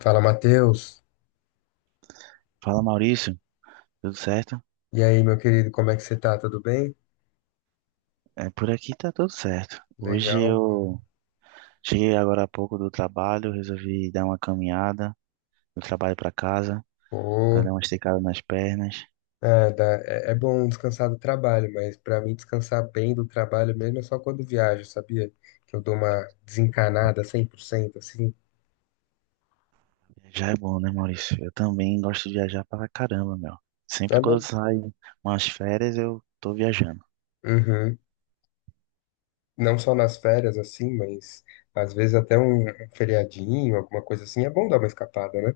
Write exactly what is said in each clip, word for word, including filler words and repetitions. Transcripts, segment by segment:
Fala, Matheus. Fala, Maurício, tudo certo? E aí, meu querido, como é que você tá? Tudo bem? É, por aqui tá tudo certo. Hoje Legal, cara. eu cheguei agora há pouco do trabalho, resolvi dar uma caminhada do trabalho para casa, para Pô, dar uma esticada nas pernas. é, dá- é- é bom descansar do trabalho, mas pra mim descansar bem do trabalho mesmo é só quando viajo, sabia? Que eu dou uma desencanada cem por cento, assim. Já é bom, né, Maurício? Eu também gosto de viajar pra caramba, meu. É Sempre quando eu mesmo? saio umas férias, eu tô viajando. Uhum. Não só nas férias, assim, mas às vezes até um um feriadinho, alguma coisa assim, é bom dar uma escapada, né?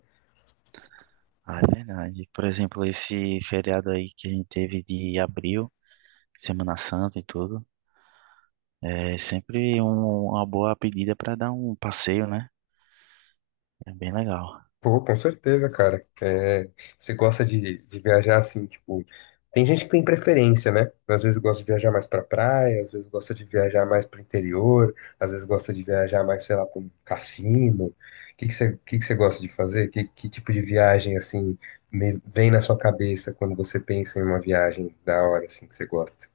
Ah, é verdade. Por exemplo, esse feriado aí que a gente teve de abril, Semana Santa e tudo, é sempre um- uma boa pedida para dar um passeio, né? É bem legal. Pô, com certeza, cara. É, você gosta de, de viajar assim, tipo. Tem gente que tem preferência, né? Às vezes gosta de viajar mais pra praia, às vezes gosta de viajar mais pro interior, às vezes gosta de viajar mais, sei lá, pra um cassino. O que que você, que que você gosta de fazer? Que, que tipo de viagem, assim, me- vem na sua cabeça quando você pensa em uma viagem da hora, assim, que você gosta?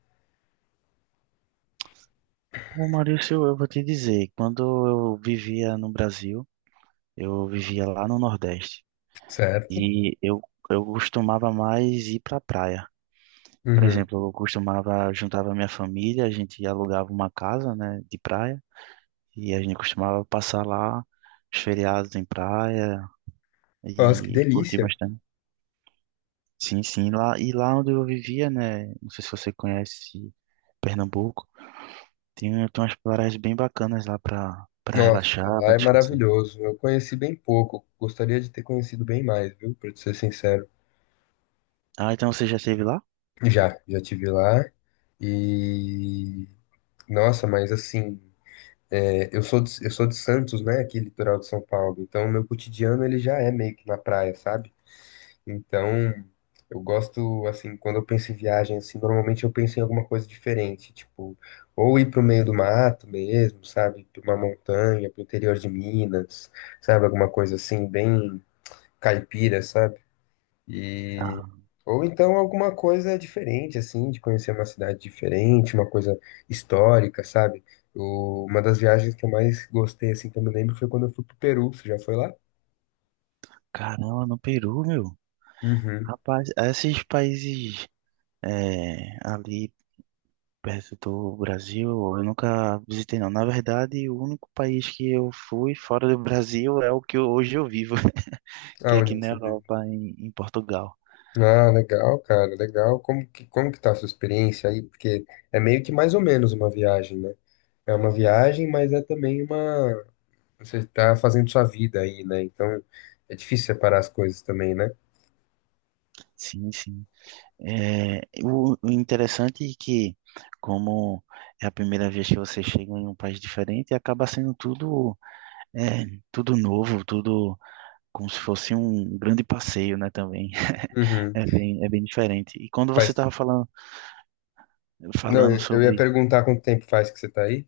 Ô Maurício, eu vou te dizer, quando eu vivia no Brasil, eu vivia lá no Nordeste Certo? e eu, eu costumava mais ir para praia. Por Uhum. exemplo, eu costumava, juntava minha família, a gente alugava uma casa, né, de praia e a gente costumava passar lá os feriados em praia Nossa, que e curtir delícia. bastante. Sim, sim, lá e lá onde eu vivia, né, não sei se você conhece Pernambuco, tem, tem umas praias bem bacanas lá para para Nossa, relaxar, lá para é descansar. maravilhoso. Eu conheci bem pouco. Gostaria de ter conhecido bem mais, viu? Pra te ser sincero. Ah, então você já esteve lá? Já, já tive lá. E nossa, mas assim, é, eu sou de, eu sou de Santos, né? Aqui litoral de São Paulo. Então, o meu cotidiano ele já é meio que na praia, sabe? Então, eu gosto assim, quando eu penso em viagem assim, normalmente eu penso em alguma coisa diferente, tipo, ou ir pro meio do mato mesmo, sabe? Pra uma montanha, pro interior de Minas, sabe? Alguma coisa assim, bem caipira, sabe? E Ah, ou então alguma coisa diferente assim, de conhecer uma cidade diferente, uma coisa histórica, sabe? O- uma das viagens que eu mais gostei assim, que eu me lembro foi quando eu fui pro Peru. Você já foi lá? caramba, no Peru, meu. Uhum. Rapaz, esses países é, ali perto do Brasil, eu nunca visitei, não. Na verdade, o único país que eu fui fora do Brasil é o que eu- hoje eu vivo, que é Aonde aqui na você vive? Europa, em, em Portugal. Ah, legal, cara, legal. Como que, como que tá a sua experiência aí? Porque é meio que mais ou menos uma viagem, né? É uma viagem, mas é também uma. Você tá fazendo sua vida aí, né? Então é difícil separar as coisas também, né? Sim, sim. É, o, o interessante é que, como é a primeira vez que você chega em um país diferente, acaba sendo tudo, é, tudo novo, tudo, como se fosse um grande passeio, né, também. Uhum. É bem, é bem diferente. E quando você Faz. estava falando, Não, falando eu eu ia sobre, perguntar quanto tempo faz que você tá aí.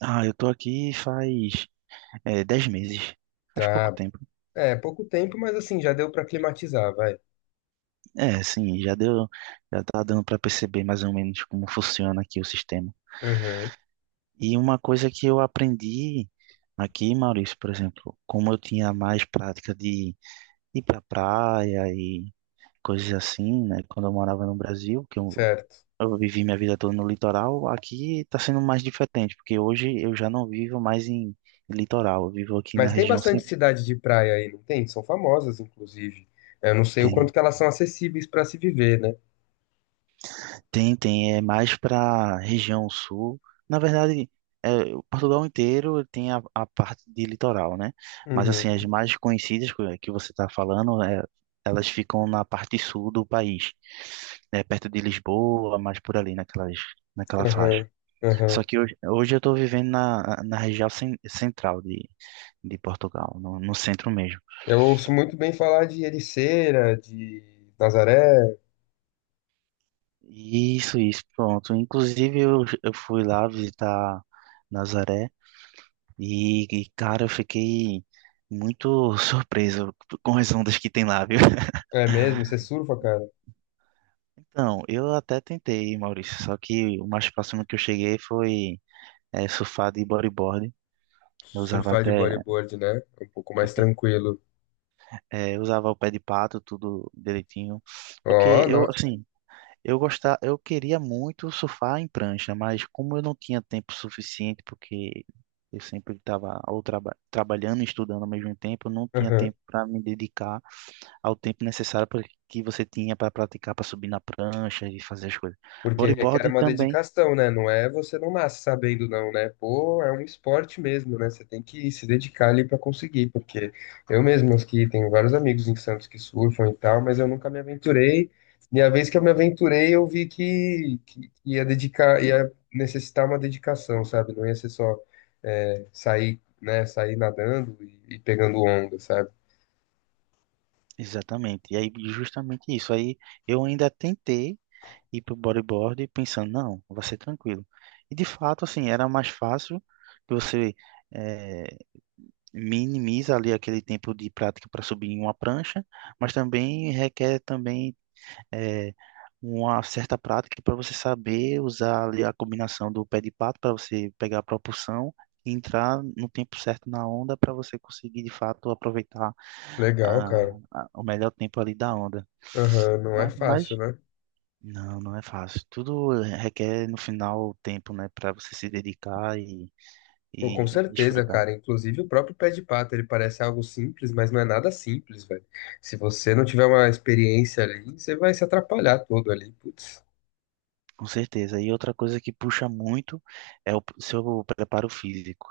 ah, eu tô aqui faz é, dez meses, faz pouco Ah, tempo. é, pouco tempo, mas assim, já deu pra climatizar, vai. É, sim, já deu, já tá dando para perceber mais ou menos como funciona aqui o sistema. Aham, E uma coisa que eu aprendi aqui, Maurício, por exemplo, como eu tinha mais prática de ir para praia e coisas assim, né, quando eu morava no Brasil, que eu certo. Eu vivi minha vida toda no litoral. Aqui está sendo mais diferente, porque hoje eu já não vivo mais em litoral. Eu vivo aqui na Mas tem região bastante central. cidade de praia aí, não tem? São famosas, inclusive. Eu não sei o Tem, quanto que elas são acessíveis pra se viver, né? tem, tem, é mais para região sul. Na verdade, é, o Portugal inteiro tem a, a parte de litoral, né? Mas assim, as Uhum, mais conhecidas que que você está falando, é, elas ficam na parte sul do país, né? Perto de Lisboa, mais por ali, naquelas, naquela faixa. aham, Só aham. que hoje, hoje eu estou vivendo na, na região cen- central de, de Portugal, no, no centro mesmo. Eu ouço muito bem falar de Ericeira, de Nazaré. Isso, isso, pronto. Inclusive eu, eu fui lá visitar Nazaré e, e, cara, eu fiquei muito surpreso com as ondas que tem lá, viu? É mesmo? Você surfa, cara? Então, eu até tentei, Maurício, só que o mais próximo que eu cheguei foi é, surfar de bodyboard. Eu usava Surfar de até, bodyboard, né? É um pouco mais tranquilo. é, eu usava o pé de pato, tudo direitinho. Porque Ó, eu, nossa. assim, eu gostar, eu queria muito surfar em prancha, mas como eu não tinha tempo suficiente, porque eu sempre estava ou traba- trabalhando e estudando ao mesmo tempo, eu não tinha Aham. tempo para me dedicar ao tempo necessário pra- que você tinha para praticar, para subir na prancha e fazer as coisas. Porque requer Bodyboard uma também, dedicação, né? Não é, você não nasce sabendo, não, né? Pô, é um esporte mesmo, né? Você tem que se dedicar ali para conseguir, porque eu mesmo aqui tenho vários amigos em Santos que surfam e tal, mas eu nunca me aventurei. E a vez que eu me aventurei, eu vi que, que ia dedicar, ia necessitar uma dedicação, sabe? Não ia ser só é, sair, né? Sair nadando e, e pegando onda, sabe? exatamente. E aí, justamente isso. Aí eu ainda tentei ir para o bodyboard pensando, não, vai ser tranquilo. E de fato, assim, era mais fácil que você eh, minimiza ali aquele tempo de prática para subir em uma prancha, mas também requer também, eh, uma certa prática para você saber usar ali a combinação do pé de pato para você pegar a propulsão e entrar no tempo certo na onda para você conseguir de fato aproveitar Legal, a, cara. a- o melhor tempo ali da onda. Aham, não é Mas, mas fácil, né? não, não é fácil. Tudo requer no final tempo, né, para você se dedicar e, Pô, com e certeza, desfrutar. cara. Inclusive o próprio pé de pato, ele parece algo simples, mas não é nada simples, velho. Se você não tiver uma experiência ali, você vai se atrapalhar todo ali, putz. Com certeza. E outra coisa que puxa muito é o seu preparo físico.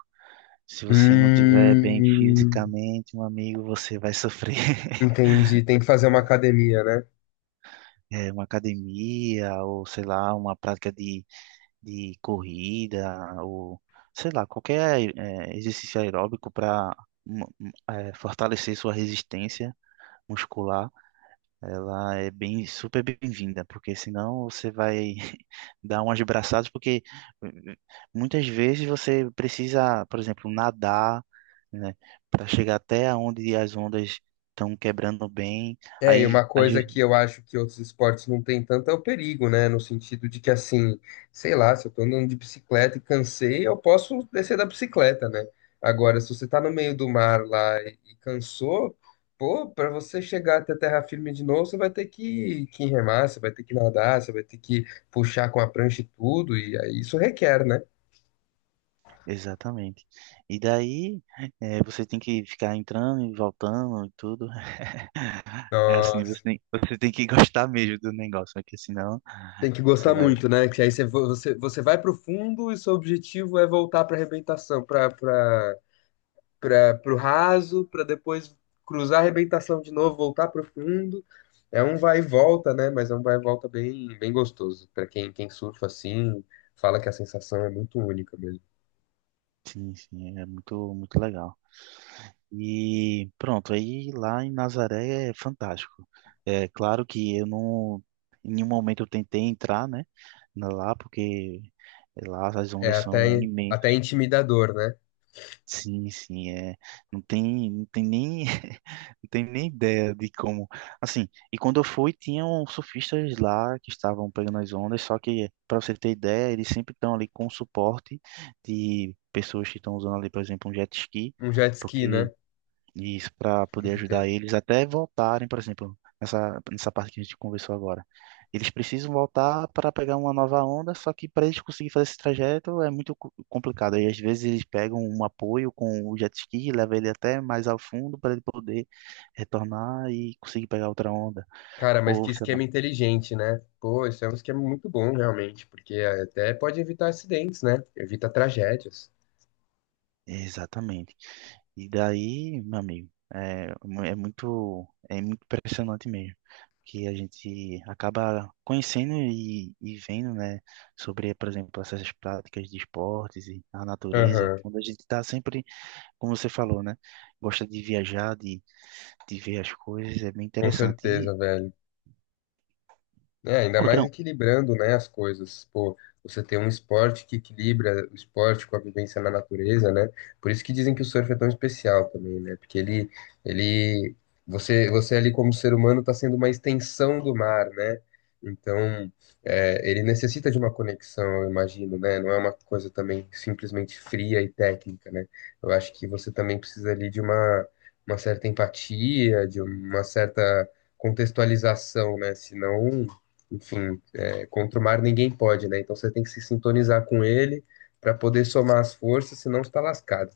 Se você não tiver bem Hum, fisicamente, meu amigo, você vai sofrer. entendi. Tem que fazer uma academia, né? É, uma academia ou, sei lá, uma prática de, de corrida ou, sei lá, qualquer é, exercício aeróbico para fortalecer sua resistência muscular. Ela é bem, super bem-vinda, porque senão você vai dar umas braçadas, porque eh, muitas vezes você precisa, por exemplo, nadar, né, para chegar até onde as ondas estão quebrando bem. É, e Aí, uma às coisa vezes, que eu acho que outros esportes não têm tanto é o perigo, né? No sentido de que, assim, sei lá, se eu tô andando de bicicleta e cansei, eu posso descer da bicicleta, né? Agora, se você tá no meio do mar lá e, e cansou, pô, pra você chegar até terra firme de novo, você vai ter que, que remar, você vai ter que nadar, você vai ter que puxar com a prancha e tudo, e aí isso requer, né? exatamente. E daí, eh, você tem que ficar entrando e voltando e tudo. É assim, você Nossa. tem, você tem que gostar mesmo do negócio, porque senão Tem que você gostar vai. muito, né? Que aí você, vo- você, você vai pro fundo e seu objetivo é voltar pra arrebentação, pra, pra para o raso, para depois cruzar a arrebentação de novo, voltar para o fundo. É um vai e volta, né? Mas é um vai e volta bem, bem gostoso. Para quem, quem surfa assim, fala que a sensação é muito única mesmo. Sim, sim, é muito, muito legal. E pronto, aí lá em Nazaré é fantástico. É claro que eu não, em nenhum momento eu tentei entrar, né, na- lá, porque lá as É ondas são até, até imensas. intimidador, né? Sim, sim, é, não tem, não tem nem, não tem nem ideia de como, assim, e quando eu fui, tinham surfistas lá que estavam pegando as ondas, só que, para você ter ideia, eles sempre estão ali com suporte de pessoas que estão usando ali, por exemplo, um jet ski, Um jet ski, né? porque e isso, para Tem poder que ajudar ter. eles até voltarem, por exemplo, nessa, nessa parte que a gente conversou agora. Eles precisam voltar para pegar uma nova onda, só que para eles conseguirem fazer esse trajeto é muito co- complicado. E às vezes eles pegam um apoio com o jet ski, leva ele até mais ao fundo para ele poder retornar e conseguir pegar outra onda. Cara, mas que Ou sei lá. esquema inteligente, né? Pô, isso é um esquema muito bom, realmente, porque até pode evitar acidentes, né? Evita tragédias. Exatamente. E daí, meu amigo, é, mu- é muito, é muito impressionante mesmo, que a gente acaba conhecendo e, e vendo, né, sobre, por exemplo, essas práticas de esportes e a natureza, Aham, quando a gente está sempre, como você falou, né, gosta de viajar, de, de ver as coisas, é bem com interessante. E certeza, velho. É, ainda mais outra, equilibrando, né, as coisas. Pô, você tem um esporte que equilibra o esporte com a vivência na natureza, né? Por isso que dizem que o surf é tão especial também, né? Porque ele, ele, você, você ali como ser humano está sendo uma extensão do mar, né? Então, é, ele necessita de uma conexão, eu imagino, né? Não é uma coisa também simplesmente fria e técnica, né? Eu acho que você também precisa ali de uma, uma certa empatia, de uma certa contextualização, né? Senão enfim, é, contra o mar ninguém pode, né? Então você tem que se sintonizar com ele para poder somar as forças, senão você tá lascado.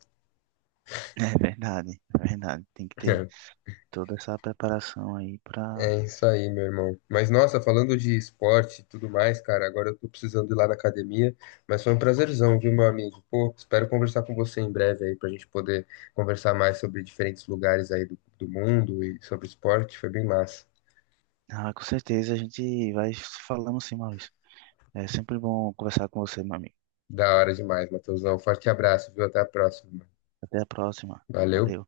é verdade, é verdade, tem que ter toda essa preparação aí para, É, é isso aí, meu irmão. Mas nossa, falando de esporte e tudo mais, cara, agora eu tô precisando ir lá na academia, mas foi um prazerzão, viu, meu amigo? Pô, espero conversar com você em breve aí pra gente poder conversar mais sobre diferentes lugares aí do, do mundo e sobre esporte. Foi bem massa. ah, com certeza a gente vai falando sim, Maurício. É sempre bom conversar com você, meu amigo. Da hora demais, Matheusão. Forte abraço, viu? Até a próxima, mano. Até a próxima. Valeu. Valeu.